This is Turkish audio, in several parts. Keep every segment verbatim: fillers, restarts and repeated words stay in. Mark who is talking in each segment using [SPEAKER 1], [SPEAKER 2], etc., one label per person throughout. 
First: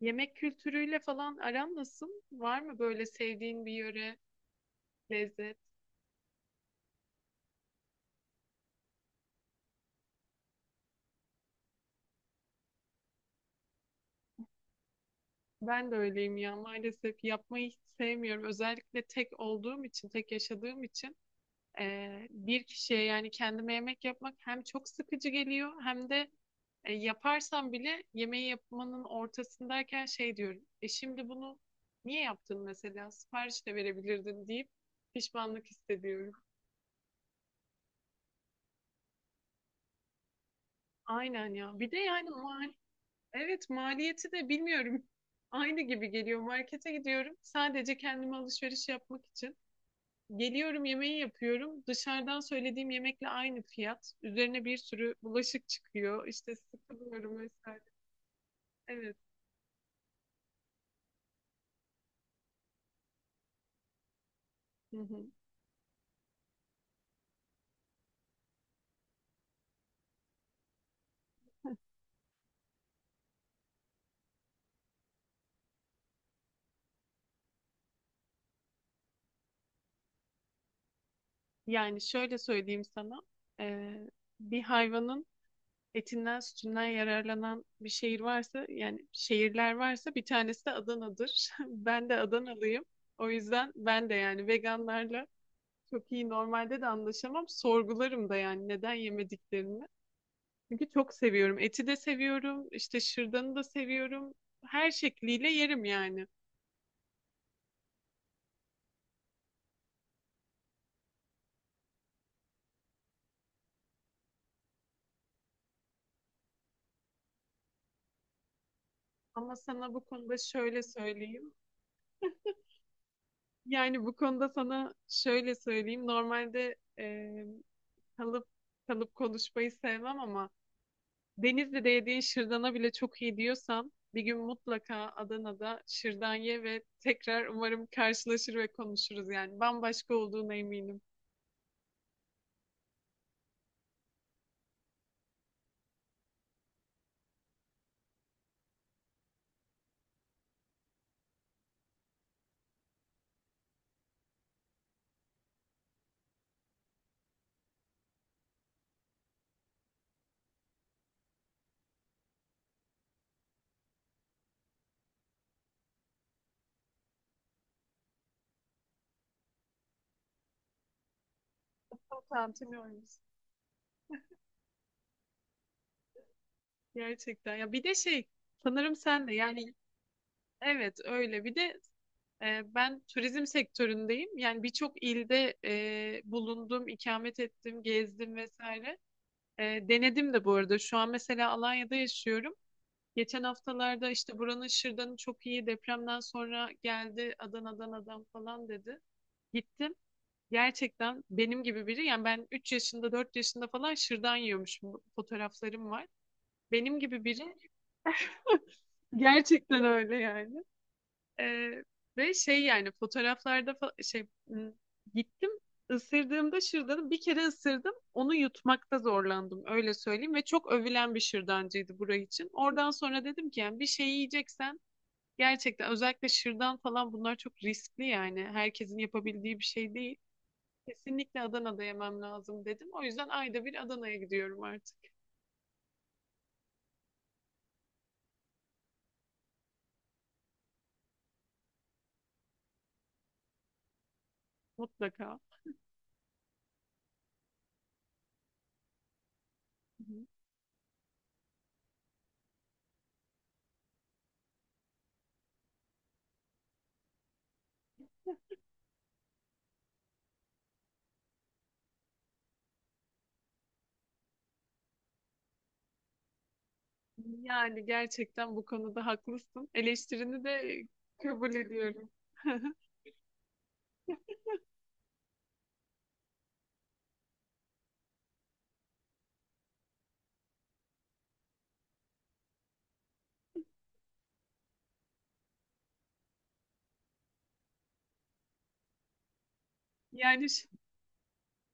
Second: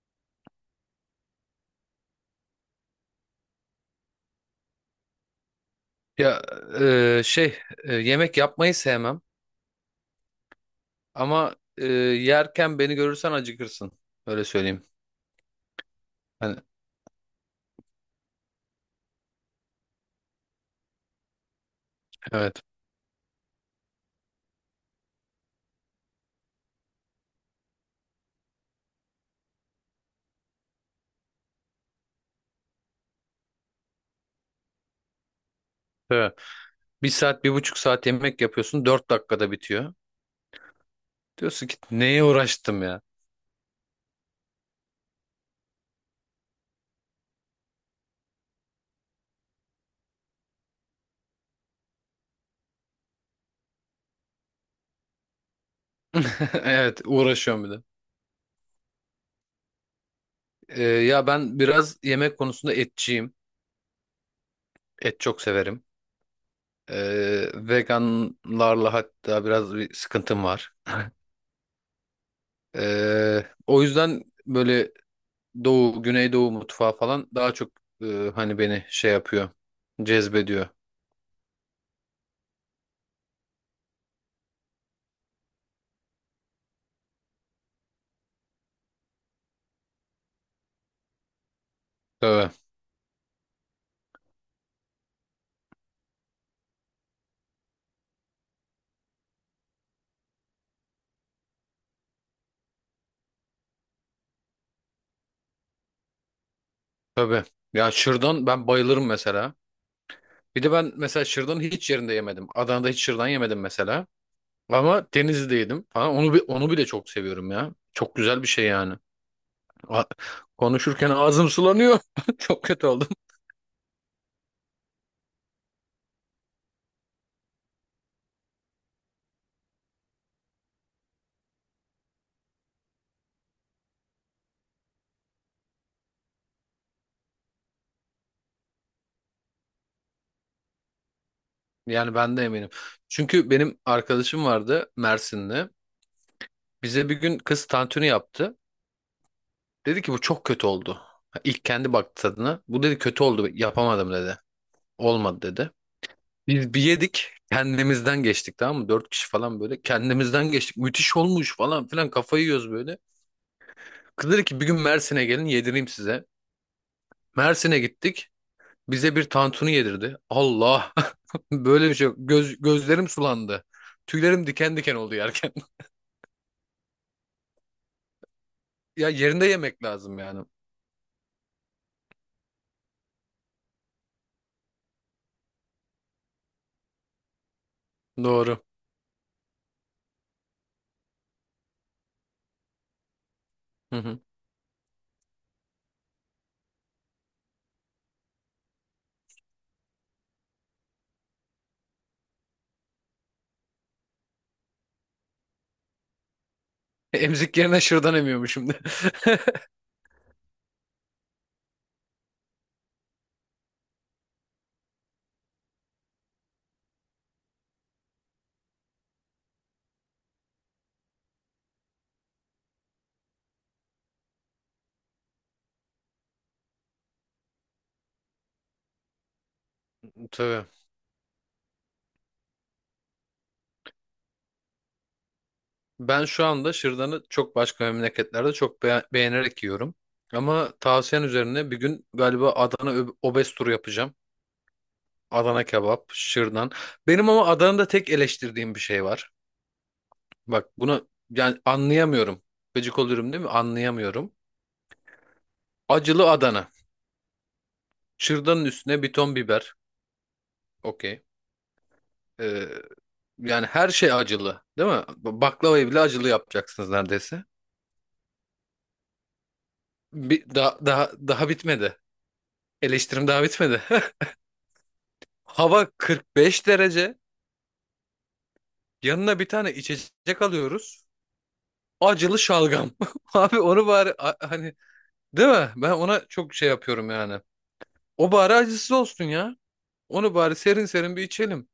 [SPEAKER 1] Yemek kültürüyle falan aran nasıl? Var mı böyle sevdiğin bir yöre, lezzet?
[SPEAKER 2] Ya e, şey e, yemek yapmayı sevmem ama e, yerken beni görürsen acıkırsın. Öyle söyleyeyim.
[SPEAKER 1] Ben de öyleyim ya,
[SPEAKER 2] Hani,
[SPEAKER 1] maalesef yapmayı hiç sevmiyorum. Özellikle tek olduğum için, tek yaşadığım için eee,
[SPEAKER 2] evet.
[SPEAKER 1] bir kişiye yani kendime yemek yapmak hem çok sıkıcı geliyor hem de e, yaparsam bile yemeği yapmanın ortasındayken şey diyorum. E şimdi bunu niye yaptın mesela? Sipariş de verebilirdin deyip pişmanlık hissediyorum.
[SPEAKER 2] Evet. Bir saat bir buçuk saat yemek yapıyorsun, dört dakikada bitiyor.
[SPEAKER 1] Aynen
[SPEAKER 2] Diyorsun ki
[SPEAKER 1] ya. Bir de
[SPEAKER 2] neye
[SPEAKER 1] yani
[SPEAKER 2] uğraştım ya.
[SPEAKER 1] evet, maliyeti de bilmiyorum. Aynı gibi geliyor. Markete gidiyorum sadece kendime alışveriş yapmak için. Geliyorum, yemeği yapıyorum. Dışarıdan söylediğim yemekle aynı fiyat. Üzerine bir sürü bulaşık çıkıyor. İşte
[SPEAKER 2] Evet,
[SPEAKER 1] sıkılıyorum
[SPEAKER 2] uğraşıyorum bir
[SPEAKER 1] vesaire.
[SPEAKER 2] de.
[SPEAKER 1] Evet.
[SPEAKER 2] E, ya ben biraz yemek konusunda etçiyim.
[SPEAKER 1] Hı
[SPEAKER 2] Et
[SPEAKER 1] hı.
[SPEAKER 2] çok severim. E, Veganlarla hatta biraz bir sıkıntım var. E, o yüzden böyle Doğu, Güneydoğu mutfağı falan daha çok, e, hani beni şey yapıyor, cezbediyor.
[SPEAKER 1] Yani şöyle söyleyeyim sana. Ee, bir hayvanın etinden sütünden yararlanan bir şehir varsa, yani şehirler varsa, bir tanesi de Adana'dır. Ben de
[SPEAKER 2] Tabii,
[SPEAKER 1] Adanalıyım. O yüzden ben de yani veganlarla çok iyi normalde de anlaşamam. Sorgularım da yani neden yemediklerini. Çünkü çok seviyorum. Eti de seviyorum. İşte şırdanı da seviyorum. Her şekliyle yerim yani.
[SPEAKER 2] tabii. Ya, şırdan ben bayılırım mesela. Bir de ben mesela şırdanı hiç yerinde yemedim. Adana'da hiç şırdan yemedim mesela. Ama Denizli'de yedim falan. Onu, bi- onu bile çok seviyorum ya. Çok güzel bir şey yani.
[SPEAKER 1] Ama sana
[SPEAKER 2] A-
[SPEAKER 1] bu konuda şöyle
[SPEAKER 2] Konuşurken ağzım
[SPEAKER 1] söyleyeyim.
[SPEAKER 2] sulanıyor. Çok kötü oldum.
[SPEAKER 1] Yani bu konuda sana şöyle söyleyeyim. Normalde e, kalıp kalıp konuşmayı sevmem ama Denizli'de yediğin şırdana bile çok iyi diyorsan bir gün mutlaka Adana'da şırdan ye ve tekrar umarım karşılaşır ve konuşuruz yani. Bambaşka olduğuna eminim.
[SPEAKER 2] Yani ben de eminim. Çünkü benim arkadaşım vardı Mersin'de. Bize bir gün kız tantuni yaptı. Dedi ki bu çok kötü oldu. Ha, İlk kendi baktı tadına. Bu dedi kötü oldu, yapamadım dedi. Olmadı dedi. Biz bir yedik, kendimizden geçtik, tamam mı? Dört kişi falan böyle kendimizden geçtik. Müthiş olmuş falan filan, kafayı yiyoruz böyle. Kız dedi ki bir gün Mersin'e gelin yedireyim size. Mersin'e gittik. Bize bir tantuni yedirdi. Allah, böyle bir şey yok.
[SPEAKER 1] Çok
[SPEAKER 2] Göz, gözlerim
[SPEAKER 1] utanmıyoruz.
[SPEAKER 2] sulandı. Tüylerim diken diken oldu yerken.
[SPEAKER 1] Gerçekten. Ya bir de şey, sanırım
[SPEAKER 2] Ya,
[SPEAKER 1] sen de
[SPEAKER 2] yerinde
[SPEAKER 1] yani
[SPEAKER 2] yemek lazım yani.
[SPEAKER 1] evet öyle. Bir de e, ben turizm sektöründeyim. Yani birçok ilde e, bulundum, ikamet ettim, gezdim
[SPEAKER 2] Doğru.
[SPEAKER 1] vesaire. E, denedim de bu arada. Şu an mesela Alanya'da yaşıyorum. Geçen
[SPEAKER 2] Hı
[SPEAKER 1] haftalarda
[SPEAKER 2] hı.
[SPEAKER 1] işte buranın şırdanı çok iyi, depremden sonra geldi Adana'dan adam falan dedi. Gittim. Gerçekten benim gibi biri, yani ben üç yaşında dört yaşında falan şırdan yiyormuşum. Fotoğraflarım var. Benim gibi biri.
[SPEAKER 2] Emzik yerine şırdan emiyormuşum şimdi.
[SPEAKER 1] Gerçekten öyle yani. Ee, ve şey, yani fotoğraflarda fa- şey m, gittim, ısırdığımda şırdanı bir kere ısırdım. Onu yutmakta zorlandım, öyle söyleyeyim, ve çok övülen bir şırdancıydı burayı için. Oradan sonra dedim ki yani bir şey yiyeceksen gerçekten, özellikle şırdan falan, bunlar çok riskli yani. Herkesin yapabildiği bir şey değil.
[SPEAKER 2] Tabii.
[SPEAKER 1] Kesinlikle Adana'da yemem lazım dedim. O yüzden ayda bir Adana'ya gidiyorum artık
[SPEAKER 2] Ben şu anda şırdanı çok başka memleketlerde çok be- beğenerek yiyorum. Ama tavsiyen üzerine bir gün galiba Adana ö- obez turu yapacağım.
[SPEAKER 1] mutlaka.
[SPEAKER 2] Adana kebap, şırdan. Benim ama Adana'da tek eleştirdiğim bir şey var. Bak, bunu yani anlayamıyorum. Gıcık olurum, değil mi? Anlayamıyorum. Acılı Adana. Şırdanın üstüne bir ton biber. Okey. Ee, Yani her şey acılı, değil mi? Baklavayı bile acılı yapacaksınız neredeyse.
[SPEAKER 1] Yani gerçekten bu konuda haklısın. Eleştirini
[SPEAKER 2] Bir, daha,
[SPEAKER 1] de
[SPEAKER 2] daha, daha
[SPEAKER 1] kabul
[SPEAKER 2] bitmedi.
[SPEAKER 1] ediyorum.
[SPEAKER 2] Eleştirim daha bitmedi. Hava kırk beş derece. Yanına bir tane içecek alıyoruz. Acılı şalgam. Abi, onu bari a- hani, değil mi? Ben ona çok şey yapıyorum yani. O bari acısız olsun ya. Onu
[SPEAKER 1] Yani
[SPEAKER 2] bari
[SPEAKER 1] ş-
[SPEAKER 2] serin serin bir içelim.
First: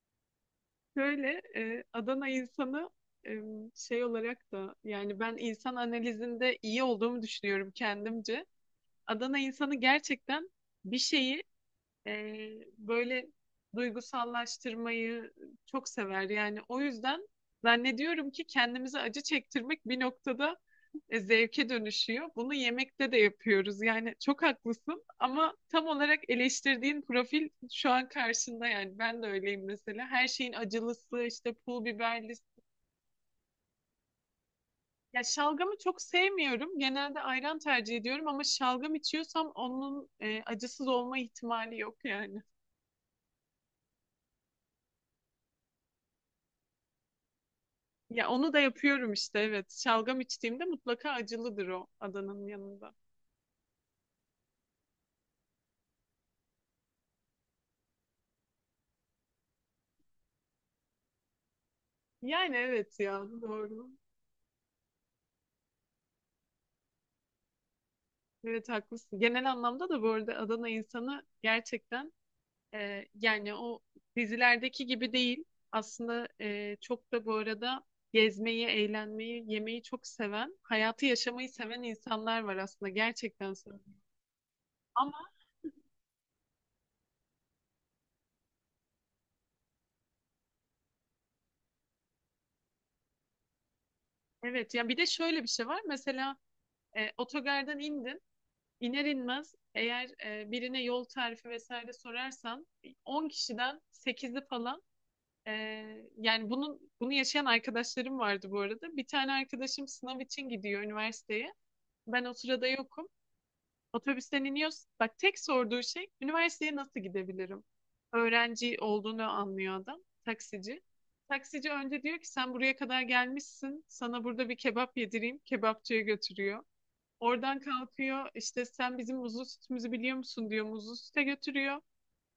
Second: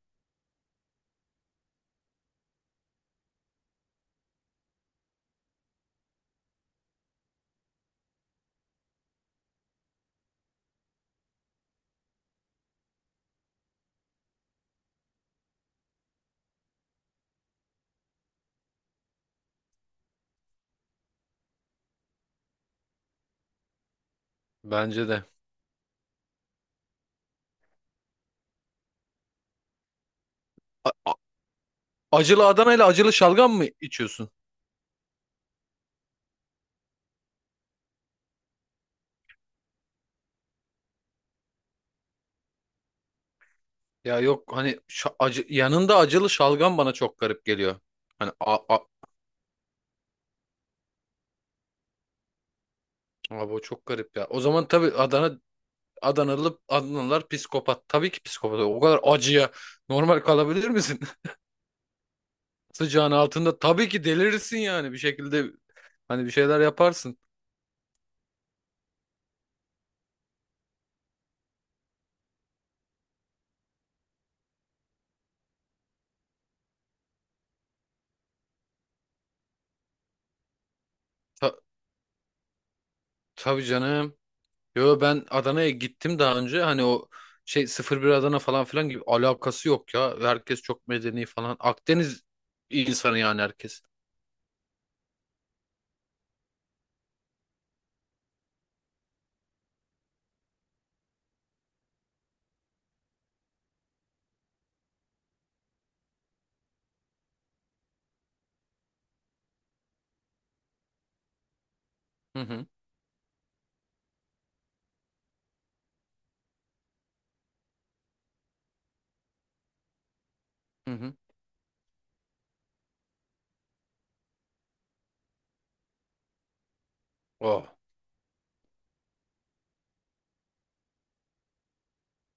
[SPEAKER 1] Şöyle e, Adana insanı e, şey olarak da, yani ben insan analizinde iyi olduğumu düşünüyorum kendimce. Adana insanı gerçekten bir şeyi, Ee, böyle duygusallaştırmayı çok sever. Yani o yüzden zannediyorum ki kendimize acı çektirmek bir noktada e, zevke dönüşüyor. Bunu yemekte de yapıyoruz. Yani çok haklısın
[SPEAKER 2] Bence de.
[SPEAKER 1] ama tam olarak eleştirdiğin profil şu an karşında yani. Ben de öyleyim mesela. Her şeyin
[SPEAKER 2] A- a-
[SPEAKER 1] acılısı, işte pul biberlisi.
[SPEAKER 2] Acılı Adana ile acılı şalgam mı içiyorsun?
[SPEAKER 1] Ya şalgamı çok sevmiyorum. Genelde ayran tercih ediyorum ama şalgam içiyorsam onun e, acısız olma ihtimali yok yani.
[SPEAKER 2] Ya yok, hani şa- acı yanında acılı şalgam bana çok garip geliyor.
[SPEAKER 1] Ya
[SPEAKER 2] Hani
[SPEAKER 1] onu
[SPEAKER 2] a,
[SPEAKER 1] da
[SPEAKER 2] a-
[SPEAKER 1] yapıyorum işte, evet. Şalgam içtiğimde mutlaka acılıdır, o Adana'nın yanında.
[SPEAKER 2] abi o çok garip ya. O zaman tabii Adana Adanalı Adanalılar psikopat. Tabii ki psikopat. O kadar acıya normal kalabilir misin?
[SPEAKER 1] Yani evet
[SPEAKER 2] Sıcağın
[SPEAKER 1] ya,
[SPEAKER 2] altında tabii
[SPEAKER 1] doğru.
[SPEAKER 2] ki delirirsin yani, bir şekilde hani bir şeyler yaparsın.
[SPEAKER 1] Evet haklısın. Genel anlamda da bu arada Adana insanı gerçekten, e, yani o dizilerdeki gibi değil. Aslında e, çok da bu arada gezmeyi, eğlenmeyi, yemeyi çok seven, hayatı yaşamayı
[SPEAKER 2] Ta
[SPEAKER 1] seven insanlar var aslında, gerçekten
[SPEAKER 2] tabii
[SPEAKER 1] söylüyorum.
[SPEAKER 2] canım. Yo,
[SPEAKER 1] Ama
[SPEAKER 2] ben Adana'ya gittim daha önce, hani o şey sıfır bir Adana falan filan gibi alakası yok ya. Herkes çok medeni falan. Akdeniz insanı yani, herkes.
[SPEAKER 1] evet ya, bir de şöyle bir şey var. Mesela e, otogardan indin. İner inmez eğer e, birine yol tarifi vesaire sorarsan on kişiden sekizi falan, e, yani bunun bunu yaşayan arkadaşlarım vardı bu arada. Bir tane arkadaşım sınav için gidiyor üniversiteye. Ben o
[SPEAKER 2] Hı hı,
[SPEAKER 1] sırada yokum. Otobüsten iniyoruz. Bak, tek sorduğu şey üniversiteye nasıl gidebilirim? Öğrenci olduğunu anlıyor adam. Taksici.
[SPEAKER 2] hı hı.
[SPEAKER 1] Taksici önce diyor ki sen buraya kadar gelmişsin, sana burada bir kebap yedireyim. Kebapçıya götürüyor. Oradan
[SPEAKER 2] Oh.
[SPEAKER 1] kalkıyor, işte sen bizim muzlu sütümüzü biliyor musun diyor, muzlu süte götürüyor.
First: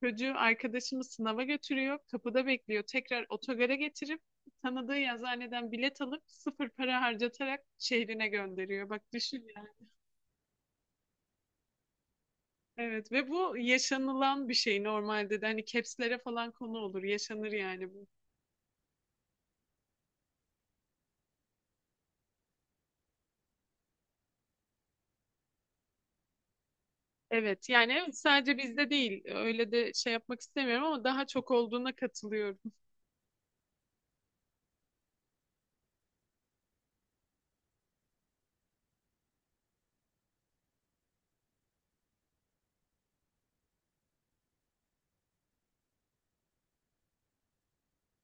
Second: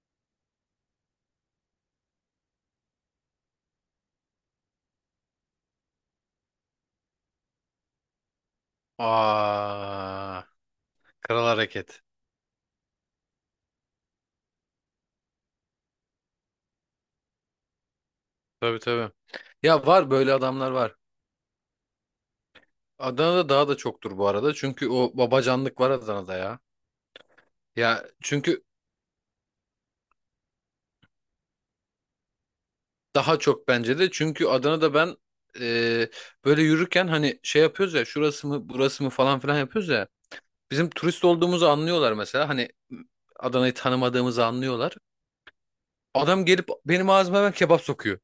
[SPEAKER 1] Çocuğu, arkadaşımı sınava götürüyor. Kapıda bekliyor. Tekrar otogara getirip tanıdığı yazıhaneden bilet alıp sıfır para harcatarak şehrine gönderiyor. Bak, düşün yani.
[SPEAKER 2] Aa, kral hareket.
[SPEAKER 1] Evet, ve bu yaşanılan bir şey normalde de, hani capslere falan konu olur. Yaşanır yani bu.
[SPEAKER 2] Tabii, tabii. Ya, var böyle adamlar var. Adana'da daha da çoktur bu arada. Çünkü o babacanlık var Adana'da ya.
[SPEAKER 1] Evet yani
[SPEAKER 2] Ya
[SPEAKER 1] evet, sadece
[SPEAKER 2] çünkü
[SPEAKER 1] bizde değil. Öyle de şey yapmak istemiyorum ama daha çok olduğuna katılıyorum.
[SPEAKER 2] daha çok bence de, çünkü Adana'da ben, e, böyle yürürken hani şey yapıyoruz ya, şurası mı burası mı falan filan yapıyoruz ya. Bizim turist olduğumuzu anlıyorlar mesela, hani Adana'yı tanımadığımızı anlıyorlar. Adam gelip benim ağzıma hemen kebap sokuyor.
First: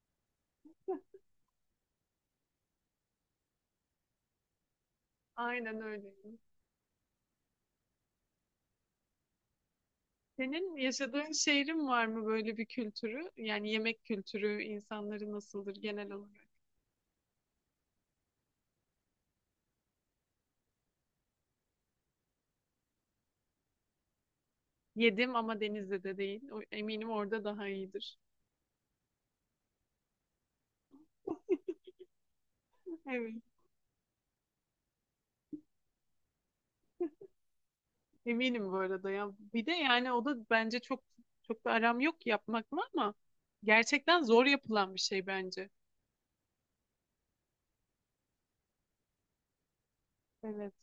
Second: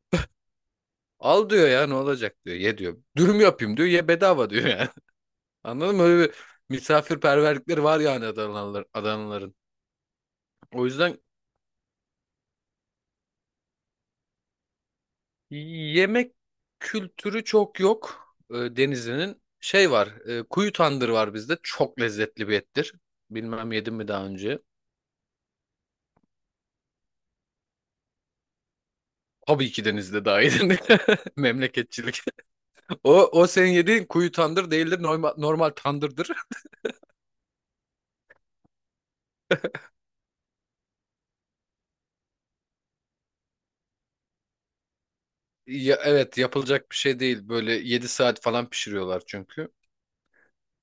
[SPEAKER 2] Al diyor ya, ne olacak diyor, ye diyor. Dürüm yapayım diyor, ye bedava diyor yani.
[SPEAKER 1] Aynen
[SPEAKER 2] Anladın mı?
[SPEAKER 1] öyle.
[SPEAKER 2] Öyle bir misafirperverlikleri var yani, Adanalılar, Adanalıların.
[SPEAKER 1] Senin
[SPEAKER 2] O yüzden
[SPEAKER 1] yaşadığın şehrin var mı böyle bir kültürü? Yani yemek kültürü, insanları nasıldır genel
[SPEAKER 2] yemek
[SPEAKER 1] olarak?
[SPEAKER 2] kültürü çok yok, e, Denizli'nin. Şey var, e, kuyu tandır var bizde. Çok lezzetli bir ettir. Bilmem yedim mi daha önce.
[SPEAKER 1] Yedim ama Denizli'de değil. O- eminim orada daha iyidir.
[SPEAKER 2] Tabii ki Denizli'de daha yedim. Memleketçilik. O,
[SPEAKER 1] Evet.
[SPEAKER 2] o senin yediğin kuyu tandır değildir. Normal, normal tandırdır.
[SPEAKER 1] Eminim bu arada ya. Bir de yani o da bence çok, çok da aram yok yapmakla ama gerçekten zor yapılan bir şey bence.
[SPEAKER 2] Ya, evet, yapılacak bir şey değil. Böyle yedi saat falan pişiriyorlar çünkü.
[SPEAKER 1] Evet.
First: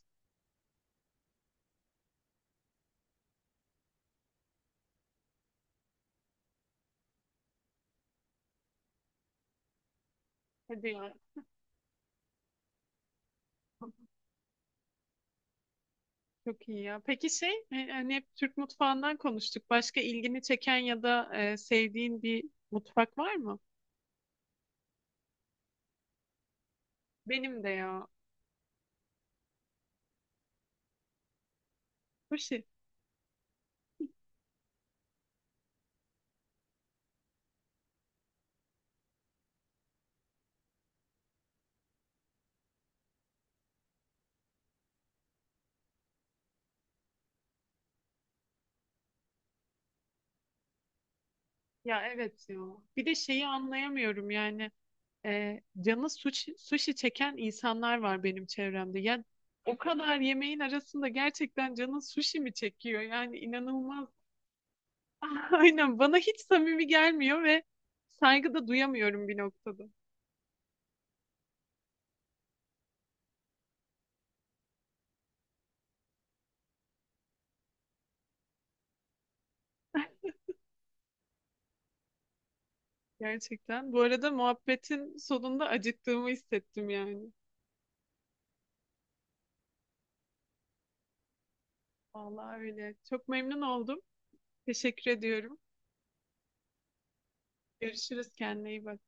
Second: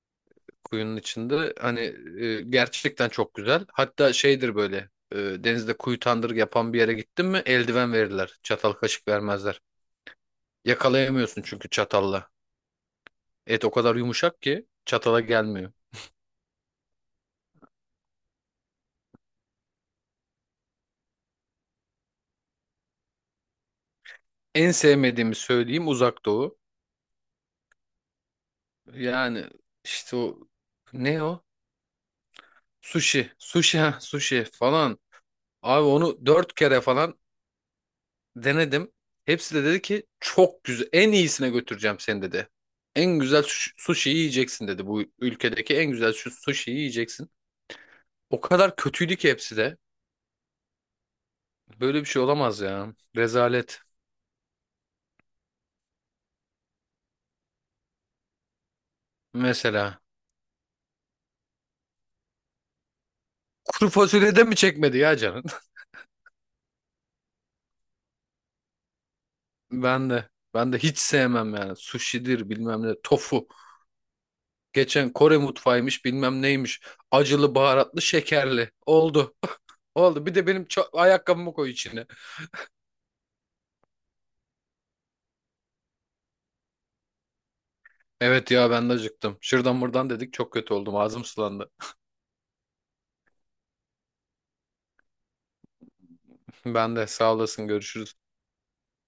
[SPEAKER 2] Kuyunun içinde. Hani, e, gerçekten çok güzel. Hatta şeydir böyle. e, Denizde kuyu tandır yapan bir yere gittin mi eldiven verirler. Çatal kaşık vermezler.
[SPEAKER 1] Hadi ya.
[SPEAKER 2] Yakalayamıyorsun çünkü çatalla. Et o kadar yumuşak ki çatala gelmiyor.
[SPEAKER 1] Çok iyi ya. Peki şey, e, hani hep Türk mutfağından konuştuk. Başka ilgini çeken ya da e, sevdiğin bir mutfak var mı?
[SPEAKER 2] En sevmediğimi söyleyeyim, Uzak Doğu.
[SPEAKER 1] Benim de ya.
[SPEAKER 2] Yani işte o, ne o?
[SPEAKER 1] Sushi.
[SPEAKER 2] Sushi. Sushi, ha, sushi falan. Abi onu dört kere falan denedim. Hepsi de dedi ki çok güzel. En iyisine götüreceğim seni dedi. En güzel sushi sushi yiyeceksin dedi. Bu ülkedeki en güzel şu sushi yiyeceksin. O kadar kötüydü ki hepsi de. Böyle
[SPEAKER 1] Ya
[SPEAKER 2] bir şey
[SPEAKER 1] evet ya.
[SPEAKER 2] olamaz ya.
[SPEAKER 1] Bir de şeyi
[SPEAKER 2] Rezalet.
[SPEAKER 1] anlayamıyorum yani, e, canı sushi, sushi çeken insanlar var benim çevremde. Yani o
[SPEAKER 2] Mesela.
[SPEAKER 1] kadar yemeğin arasında gerçekten canın sushi mi çekiyor? Yani
[SPEAKER 2] Kuru
[SPEAKER 1] inanılmaz.
[SPEAKER 2] fasulyede mi çekmedi ya canın?
[SPEAKER 1] Aynen, bana hiç samimi gelmiyor ve saygı da duyamıyorum bir noktada.
[SPEAKER 2] Ben de. Ben de hiç sevmem yani. Sushi'dir bilmem ne. Tofu. Geçen Kore mutfağıymış bilmem neymiş. Acılı, baharatlı, şekerli. Oldu. Oldu. Bir de benim ça- ayakkabımı koy içine.
[SPEAKER 1] Gerçekten. Bu arada muhabbetin sonunda acıktığımı hissettim yani.
[SPEAKER 2] Evet ya, ben de acıktım. Şuradan buradan dedik, çok kötü oldum. Ağzım sulandı.
[SPEAKER 1] Vallahi öyle. Çok memnun oldum. Teşekkür ediyorum.
[SPEAKER 2] Ben de, sağ olasın. Görüşürüz.
[SPEAKER 1] Görüşürüz. Kendine iyi bak.